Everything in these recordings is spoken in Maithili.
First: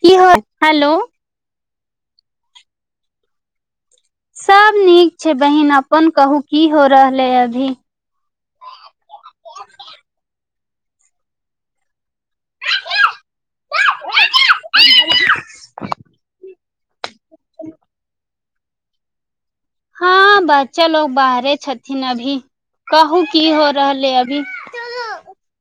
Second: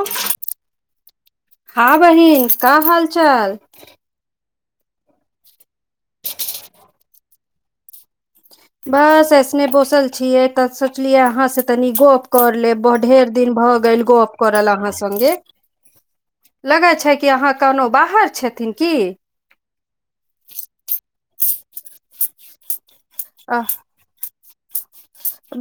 की हेलो हॅ बहिन क हाल चाल सब नीक छै बहिन अपन कहू की हो रहलै अभी बस ऐसने बोसल छियै तऽ सोचलियै अहाँ से तनि गप कर लेब ढेर दिन भऽ गेल गप करल अहाँ सगे लगै छै कि अहाँ कनोहु बाहर छथिन की हँ बच्चा लोकोग बाहरे छथिन अभी कहू की हो रहल ह अभी। तेलू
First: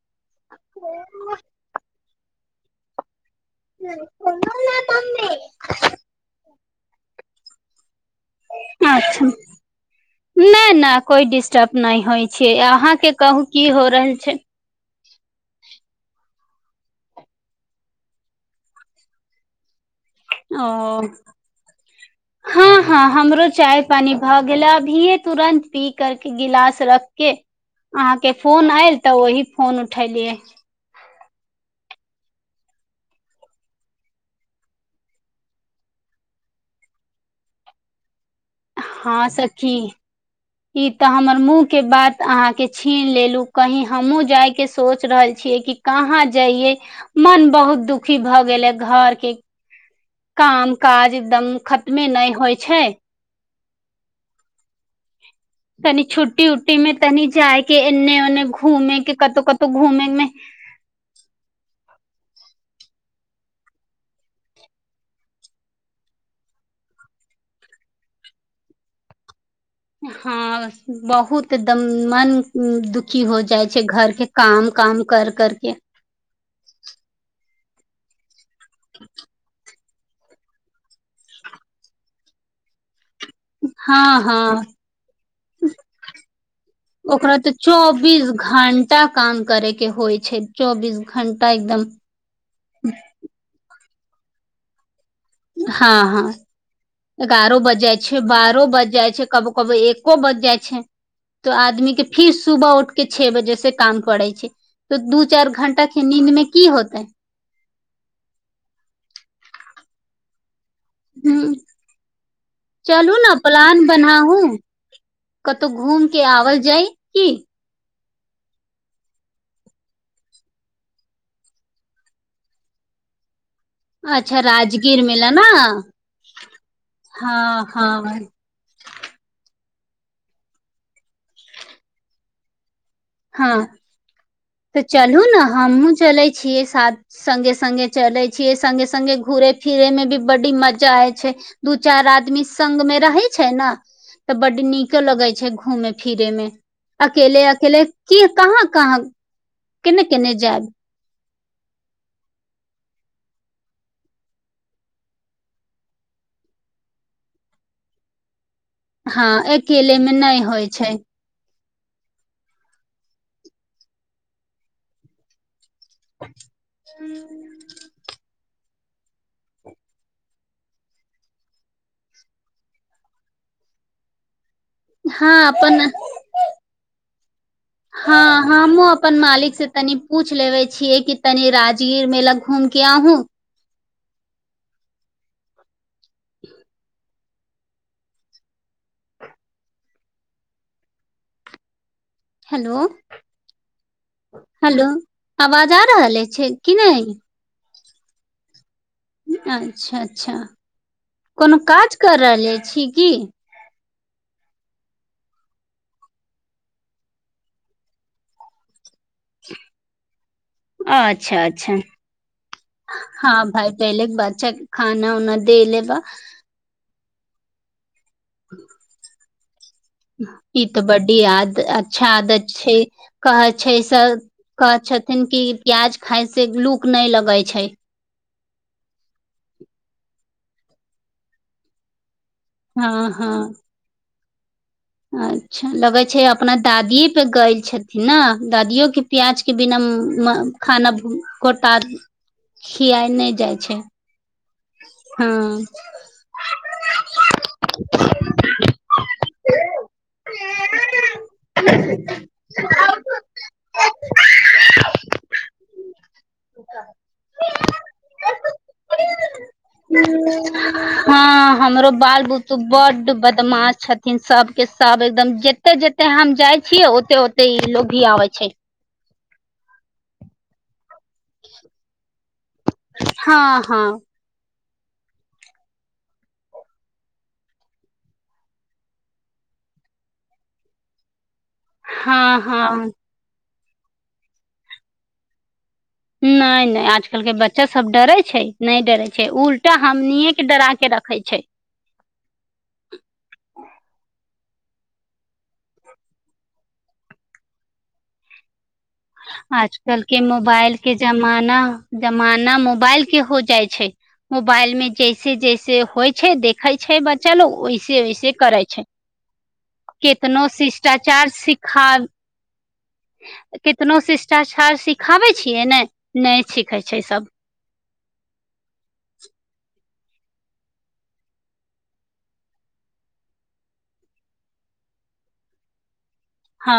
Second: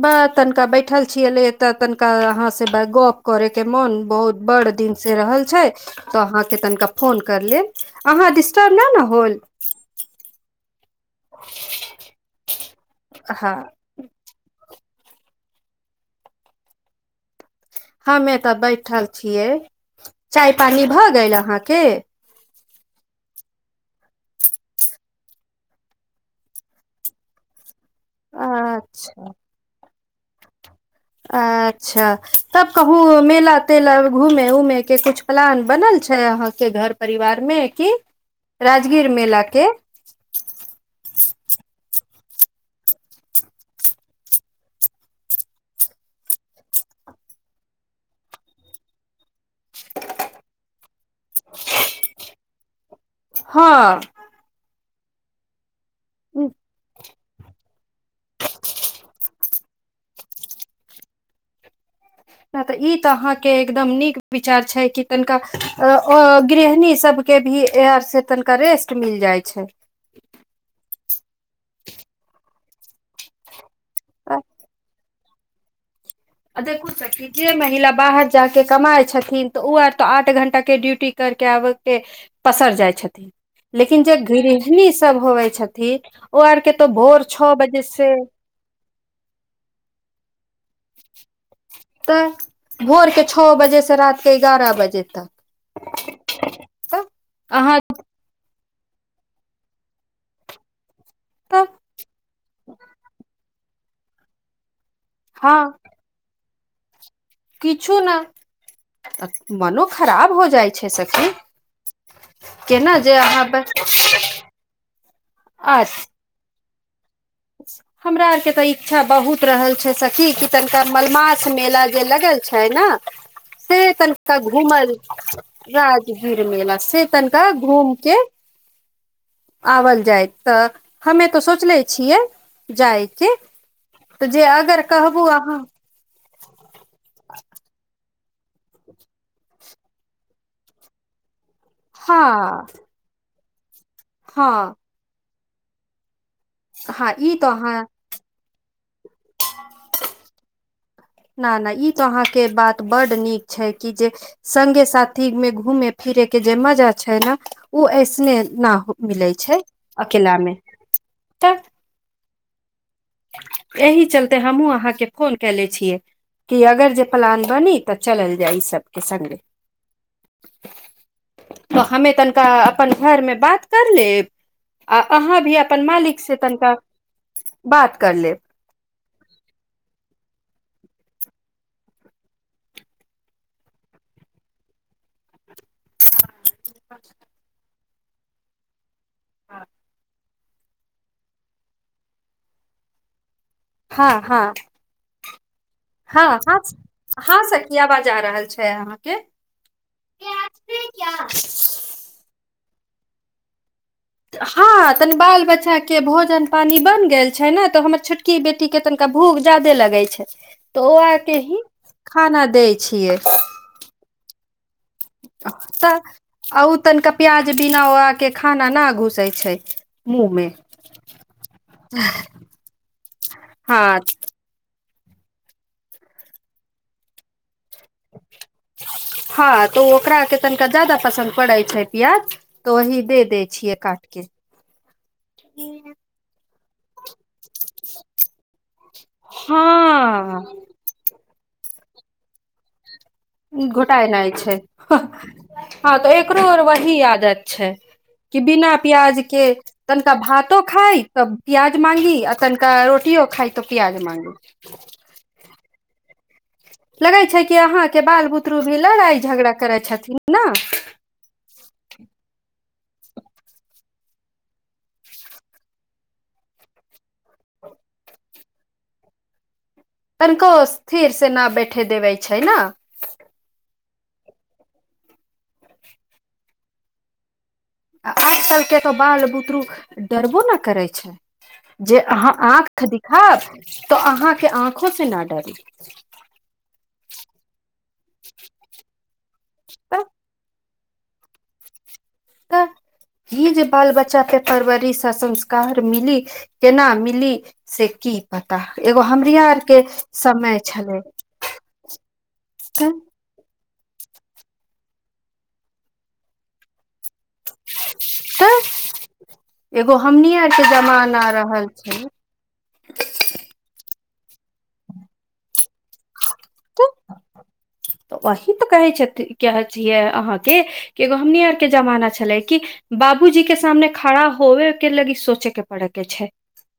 ब तनिका बैठल छीिय एले ए तऽ तनिका क यहाँ से बैगोप करे के मोन बहुत बड़ दिन से रहल छै तऽ अहाँ तनिका फोन कर लेब अहाँ डिस्टर्ब नहि ने होल मै न कोइ डिस्टर्ब नहि होइ छै अहाँ के कहू हँ की हो रहल छै हमे तऽ बैठल छियै चाय ओ पानी भऽ गेल अहाँके हँ हँ हमरो चाय पानी भऽ गेलै अभीये तुरन्ंत पी करके गिलास रख के अहाँ के फोन आयल अच्छा तऽ ओहि फोन उठलिय अच्छा तब कहूँ मेला तेला घूमे उमेके किछु प्लान बनल छै अहाँके घर परिवारमे कि राजगीर हँ मेला के सखी ई तऽ हमर मुँह के बात तऽ अहाँके छीन लेलू कही हमहुूँ जायके सोच रहल छियै कि कहाँ जइये मन बहुत दुखी भऽ गेले घर के काम काज एकदम खतमे नहि होइ छै हँ [inaudible] कनि छुट्टी उुट्टी मे तनी जायके एन्ने ओन्ने घूमे के कतहु कतहु घूमेमे तऽ ई तऽ अहाँ के एकदम नीक विचार छै कि तनिका गृहणी सब के भी एर से तनिका रेस्ट मिल जाय छै हँ बहुत एकदम मन दुखी हो जाइ छै घरके काम काम कर करके अद कुछ की महिला बात च्चाके कमाइ छथिन तऽ ओ आर त आठ घंटा के ड्यूटी कर के आबे के पसर जाय छथि लेकिन हँ जे हँ गृहिणी सब होबै छथिन ओ आरके तो भोर ओकरा तऽ छओ बजे से चौबीस घंटा काम करे के होइ छै चौबीस घं्टा एकदम तऽ भोर के छओ बजे रात के बग बजे तक हँ हँ तऽ एगारहो अहाँ बजे छै बारहो बजे बज जाइ छै कबो कब एको बज जाइ छै तऽ आदमी के फिर सुबह उठके छओ बजे से काम करै छै तऽ दू चार हँ घण्टाे नींद मे की होतै किछु ने मनो खराब हो जाइ छै सखी ह केना जे चलू ने अहाँ प्लान बनाहू कतौ आ घूम के आवल जाय की हमरा आरके तऽ इच्छा बहुत रहल छै सखी कि तनिका मलमाछ मेला जे लगल छै ने से तनिका अच्छा घूमल राजगीर मेला न राजगीर मेला से तनिका हँ हँ घूम के आओल जाय तऽ हमे तो सोचले छियै जायके हँ तऽ जे तऽ अगर चलू कहबू ने अहाँ हमहुूँ चलै छियै साथ संग्गे स्गे चले छियै सगे सगे घूुरे फिरे में भी बड़ी मजा आय छै दू चार आदमी हँ संगग में रहैत छैना तऽ हँ बडी नीक लगाई घूमे फिरे में हँ ई अकेल तो अहाँ अकेल कहाँ कहाँ कने किने जााद न नहि ई तो अहाँके बात बड नीक छै कि जे सगे साथी मे घूमे फिरे के जे मजा छै ने ओ ऐसने न हो हँ मिलै छै अकेले अकेला नहि मे होइ छै तऽ एहि चलते हमहुँ अहाँके फोन कनेे छी अगर जे प्लान बनी तऽ चलल जाइ छै सब से तऽ हमे तनिका अपन घर मे बात कर लेब आ अहाँ भी अपन मालिकसँ तनिका बात कर हँ लेब हमहुँ अपन मालिक से तनि पूछ लेब छियै कि तनि राजगीर मेला घूम के अहू ह [unintelligible] हँ हेलो हँ हँ। हेलो आवाज आ रहल अछि कि नहि? की आवाज आ रहल छै अहाँ अच्छा अच्छा, कोनो काज कर रहले छी किी हँ तनी बाल बच्चाके भोजन पानी बनि गेल छै ने तऽ हमर छोटकी बेटीके तनि भूख जादे लगै छै तऽ ओ आके अच्छा ही अच्छा खाना दै छियै हँ भाय पहिले बच्चा के खाना उना दे ले त बा आउ तनिका प्याज बिना ओ मुँह मे ई त बड याद अच्छा आदत छै कहै छै हँ सर कहै छथि क्यूंकि प्याज खाय से लूक नै लगै छै। हँ त ओकरा आर के तनिका ज्यादा पसन्द पड़ै छै प्याज। त हँ वही दे हँ दै छियै काटके। अच्छा, लगै छै अप अपना दादि पे गेल छथि ने, दादियो के प्याज के बिना हँ खाना कोतारी घोटाइ जाइ छै। हँ हां त एकरो आर वही आदत छै कि बिना प्याज के तनिका भातो खाइ त प्याज मांगी आ तनिका रोटियो खाइ त प्याज मांगी। लगै छै कि अहाँके बाल बुतरू मे लड़ाइ झगड़ा करै छथिन ने हां, हमरो बाल बुतरु बड् बदमाश छथिन सबके सब एकदम, जते जते हम जाइ छियै ओते ओते ई लोग भी आबै छै। कनिको थिर से ना बैठे देबै छै ना। हँ हँ आ आज कलके त बाल बुतरू डरबो ना करै छै। जे हँ अहाँ आंख हँ देखाओत त अहाँके आँखो से ना डरी। आइ कालिके बच चा सब डरे छै, नै डरे छै, उल्टा हमनिये के डरा के के रखै छै। त, ई जे बाल बच्चाके परवरिश आ संस्कार मिली, केना मिली से कि पता। एगो हमरी आर आजकल के समय मोबाइल के छलै जमाना, जमाना तऽ मोबाइल के हो जाइ छै, मोबाइल में जैसे जैसे होइ छै, देखे छै बच चलो वैसे वैसे करै तऽ छै, एगो हमनी कितनो आर के जमाना शिष्टाचार रहल छलै सिखाब कि कोनो शिष्टाचार सिखाबै छियै ने? नहि सीखै तऽ छै इ सब। तऽ वही तऽ कहे छैथ कहि छियै अहाँ के एगो हमनी आर के जमाना छले कि बाबूजी के सामने खड़ा होवे के लगी सोचे के पड़े के छै। हँ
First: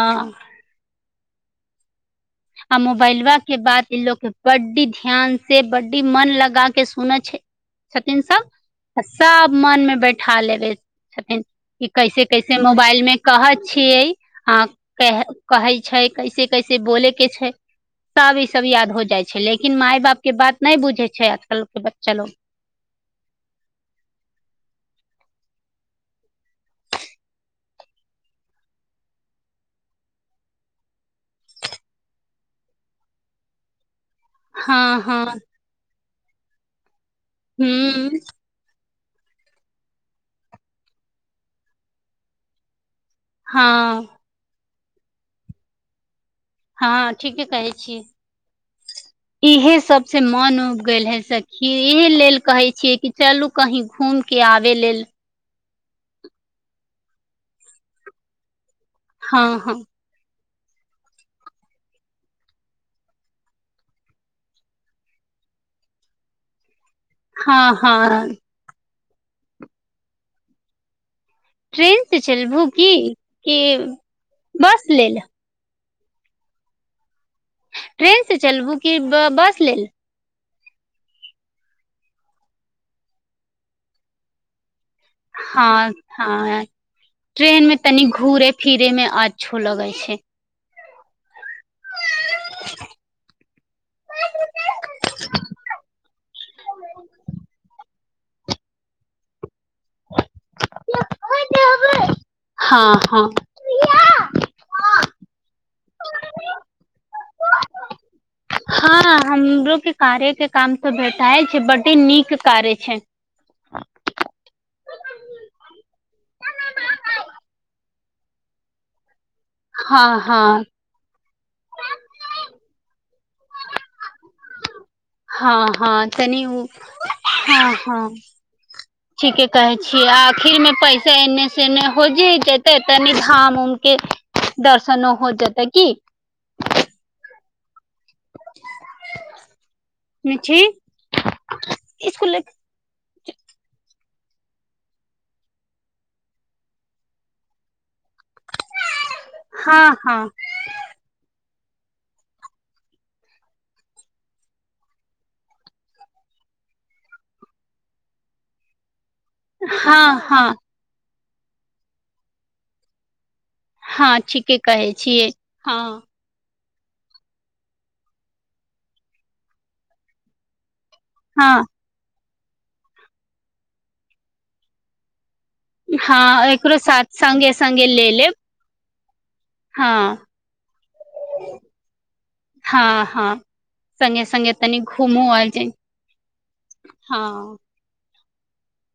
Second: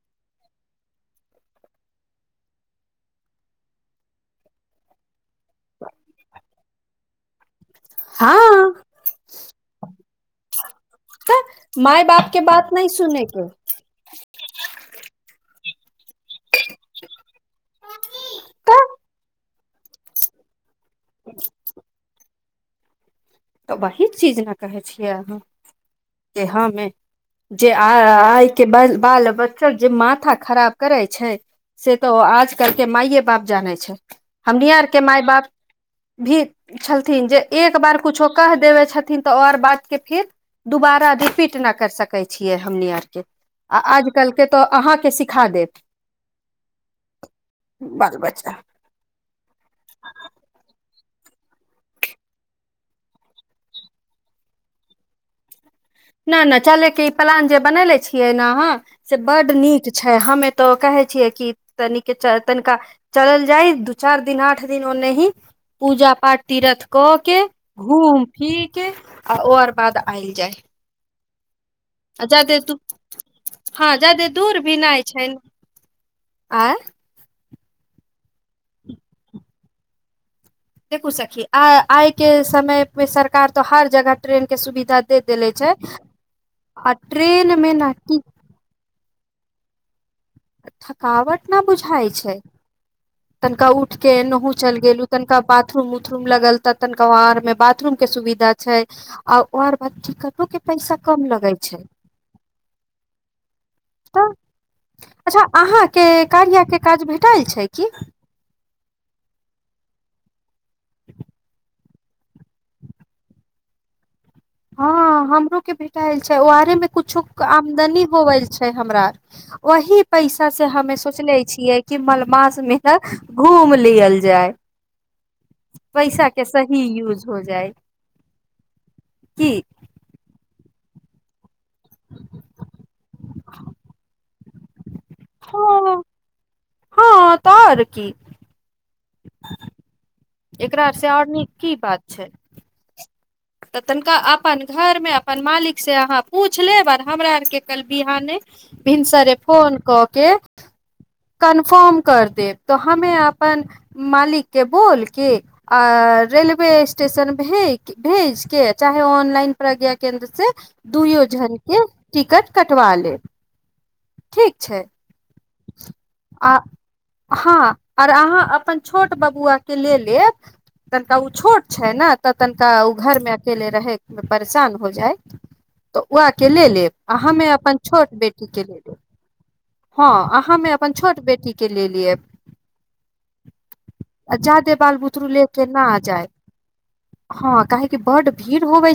आ मोबाइलवा के बाद इलोग के बड्डी ध्यान से बडी मन लगा के सुनै छै। छथिन हँ सभ आ सभ मनमे बैठा लेबै छथिन कि माय कैसे बाप के कैसे बात नहि मोबाइलमे सुने के कहै छियै? आ कहे। कहै छै कैसे कैसे बो के छै तब ई सब याद तऽ हो जाइ छै लेकिन लेकिन माय बाप के बात। नहि बुझै छै आजकल के बच्चा लोग। तऽ वही चीज ने कहे छियै अहाँ कि हमे जे आ आइ के बाल बच्चा जे माथा खराब करै छै। से तो आजकल के मााये बाप जानै छै। हमनी हँ आरके माय हँ बाप। भी छल थिन जे एक बार हूँ कुछो कहि देबै छथि। न तऽ आऔर बात के फेर दुबारा रिपीट न कर सकै छियै हमनी आर के। हँ अजकलके तऽ अहाँके सीखा देत। हँ ठीके कहे छीयै बाल बच्चा इहे सबसे मन उब गेल है। सखी‌ एहि लेल कहै छियै कि चलू कहीं घूम के आबे लेल। नहि नहि चलेके ई प्लान जे बनले छियै ने अहाँ। से हँ बड्ड हँ नीक छै हमे। तऽ कहे छियै कि तनिक तनिका चलल जाय दू चार दिन आठ दिन ओने ही पूजा पाठ तीरथ। कऽ के हँ घूम हँ फिर के। आ ओ आर बाद आयल जाय। ट्रेन से आ जादे चलबू दू की कि हँ जादे दूर भी बस नहि लेलेम? छै आ ट्रेन से चलबू कि बस लेलेम? देखू सखी आइ के समय मे सरकार तो हर जगह ट्रेन के सुविधा दे देले छै हँ ह ट्रेन मे तनी घूरे फिरे मे आ अच्छो लगै छै। थकावट न बुझाइ छै तनिका उठ के नहु चलि गेलू तनिका बाथरूम उथरूम लगल तऽ तनिका ओ आर मे बाथरूम के सुविधा छै आ। आऔर बचिकनो के पैसा कम लगे छै हँ हँ त। अच्छा अहाँके कार्यके काज भेटल छै की? हँ हमरो के कार्यके काम तऽ भेटाय छै बड्ड। एते नीक कार्य छै। हँ हमरो के भेटाल छै ओआरे में कुछो आमदनी होवल छै हमरा। वही हँ हँ पैसा से हमे सोचले छियै कि मलमास मे ह। घूम लियल। जाय हँ हँ पैसा तनी के सही यूज हो जाय हँ हँ ठीके की कहै छियै आखिर। पैसा एन्ने से नहि होजी जेते। तनी हाम उमके दर्श नो हो हँ जेतै की? हँ तऽ आओर की। [unintelligible] एकरा से आओर नीक की बात छै। इसकुल तऽ तनिका अपन घरमे अपन मालिकसँ अहाँ पूछि लेब आर हमरा आरके कल बिहाने। भीनसरे फोन हँ क हँ के। कन्फर्म कर देब तो हमे अपन मालिक के बोलके आ रेलवे स्टेशन भेज भेज के चाहे ऑनलाइन प्रज्ञा हँ केन्द्र हँ से दूयो जन के टिकट कटवा लेब। हँ ठीक ठीके छै कहै छियै हँ। आ हँ आर अहाँ अपन छोट बबुआके ले लेब। तनिका ओ हँ छोट छै ने। तऽ तनिका उ घर में अकेले रहे मे परेशान हो जाय। तऽ हँ उह के ले एकरो लेब साथ आ हमे संगे अपन संगे ले छोट लेब बेटी के ले लेब। हँ अहाँमे छोट बेटी के ल लेब हँ हँ संगे संगे जादे तनी बाल बुतरू घूमो ले आयल के जाय नहि जायब हँ काहे कि बड्ड भीड़ होबै।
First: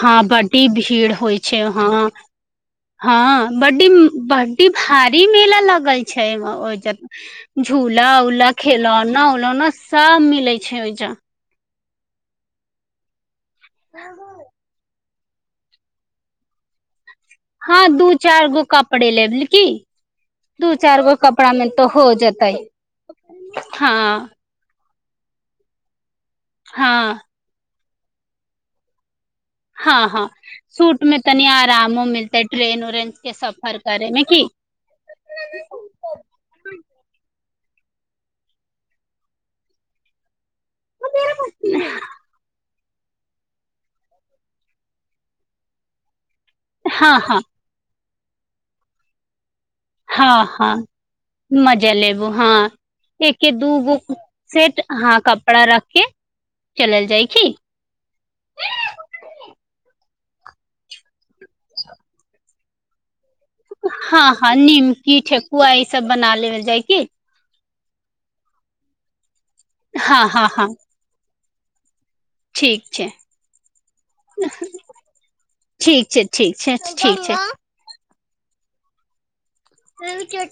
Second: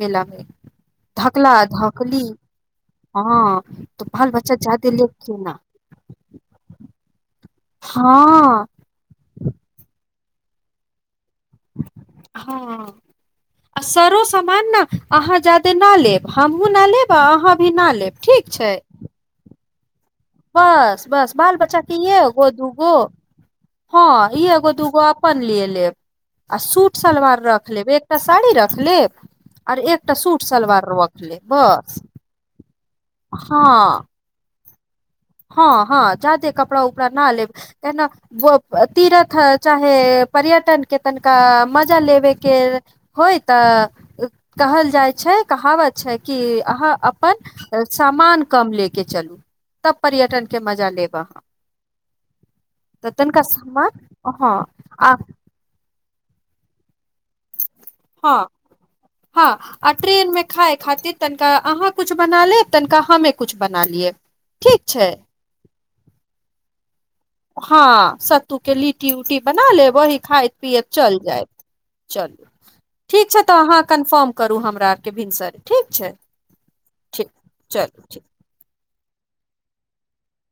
हँ बड्डी भीड़ होइ धकला छै। हह धकली हँ बड्डी तऽ बाल बच्चा बड्डी जादे ले भारी के ना मेला लगल छै। छै ओय म ओय जग। झूला ऊला हँ खेलौना उलौना सब मे। लै छै ओहिज। हँ। आ सरो सामान न अहाँ जादे ना लेब हमूँ न लेब आ अहाँ भी हँ ना दू लेब चार ठीक गो छै कपड़े लेबल की? दू चार बस गो बस कपड़ा बाल मे बच्चा तऽ के हो इएहे एगो जेतै दूगो हँ एगो दूगो। वापस ले लेब। आ सूट हँ सलवार रख लेबै। साड़ी रख लेब। आर हँ एकटा हँ सूट सलवार सूट मे रख तनि लेब बस आरामो मिलतै ट्रेन उरेन के सफर हँ करे मे की हँ हँ जाते कपड़ा उपरा न लेब। केना तीरथ चाहे पर्यटन के तनिका मजा लेबे के होय तऽ कहल जाइ छै कहावत छै। कि अहाँ हँ हँ अपन सामान कम ले के चलू तब पर्यटन हँ के हँ मजा लेब अहाँ मजा लेबो हँ तऽ तनिका एके सामान दूगो हँ सेट आ हँ कपड़ा रखे चलल जाइ की हँ हँ आ ट्रेन मे खााय खातिर तनिका अहाँ कुछ बना लेब तनिका हम एक हँ हँ निमकी ठेकुआ ई सब बना लेले जाय की हँ सत्तू के लीटी उऊटी बना लेब वही हँ हँ खायत हँ पियत चल जायत। चलू ठीक छै तऽ अहाँ कन्फर्म करू हमरा आरके भिनसर ठीक छै ठीक चलू। [unintelligible] सेल क।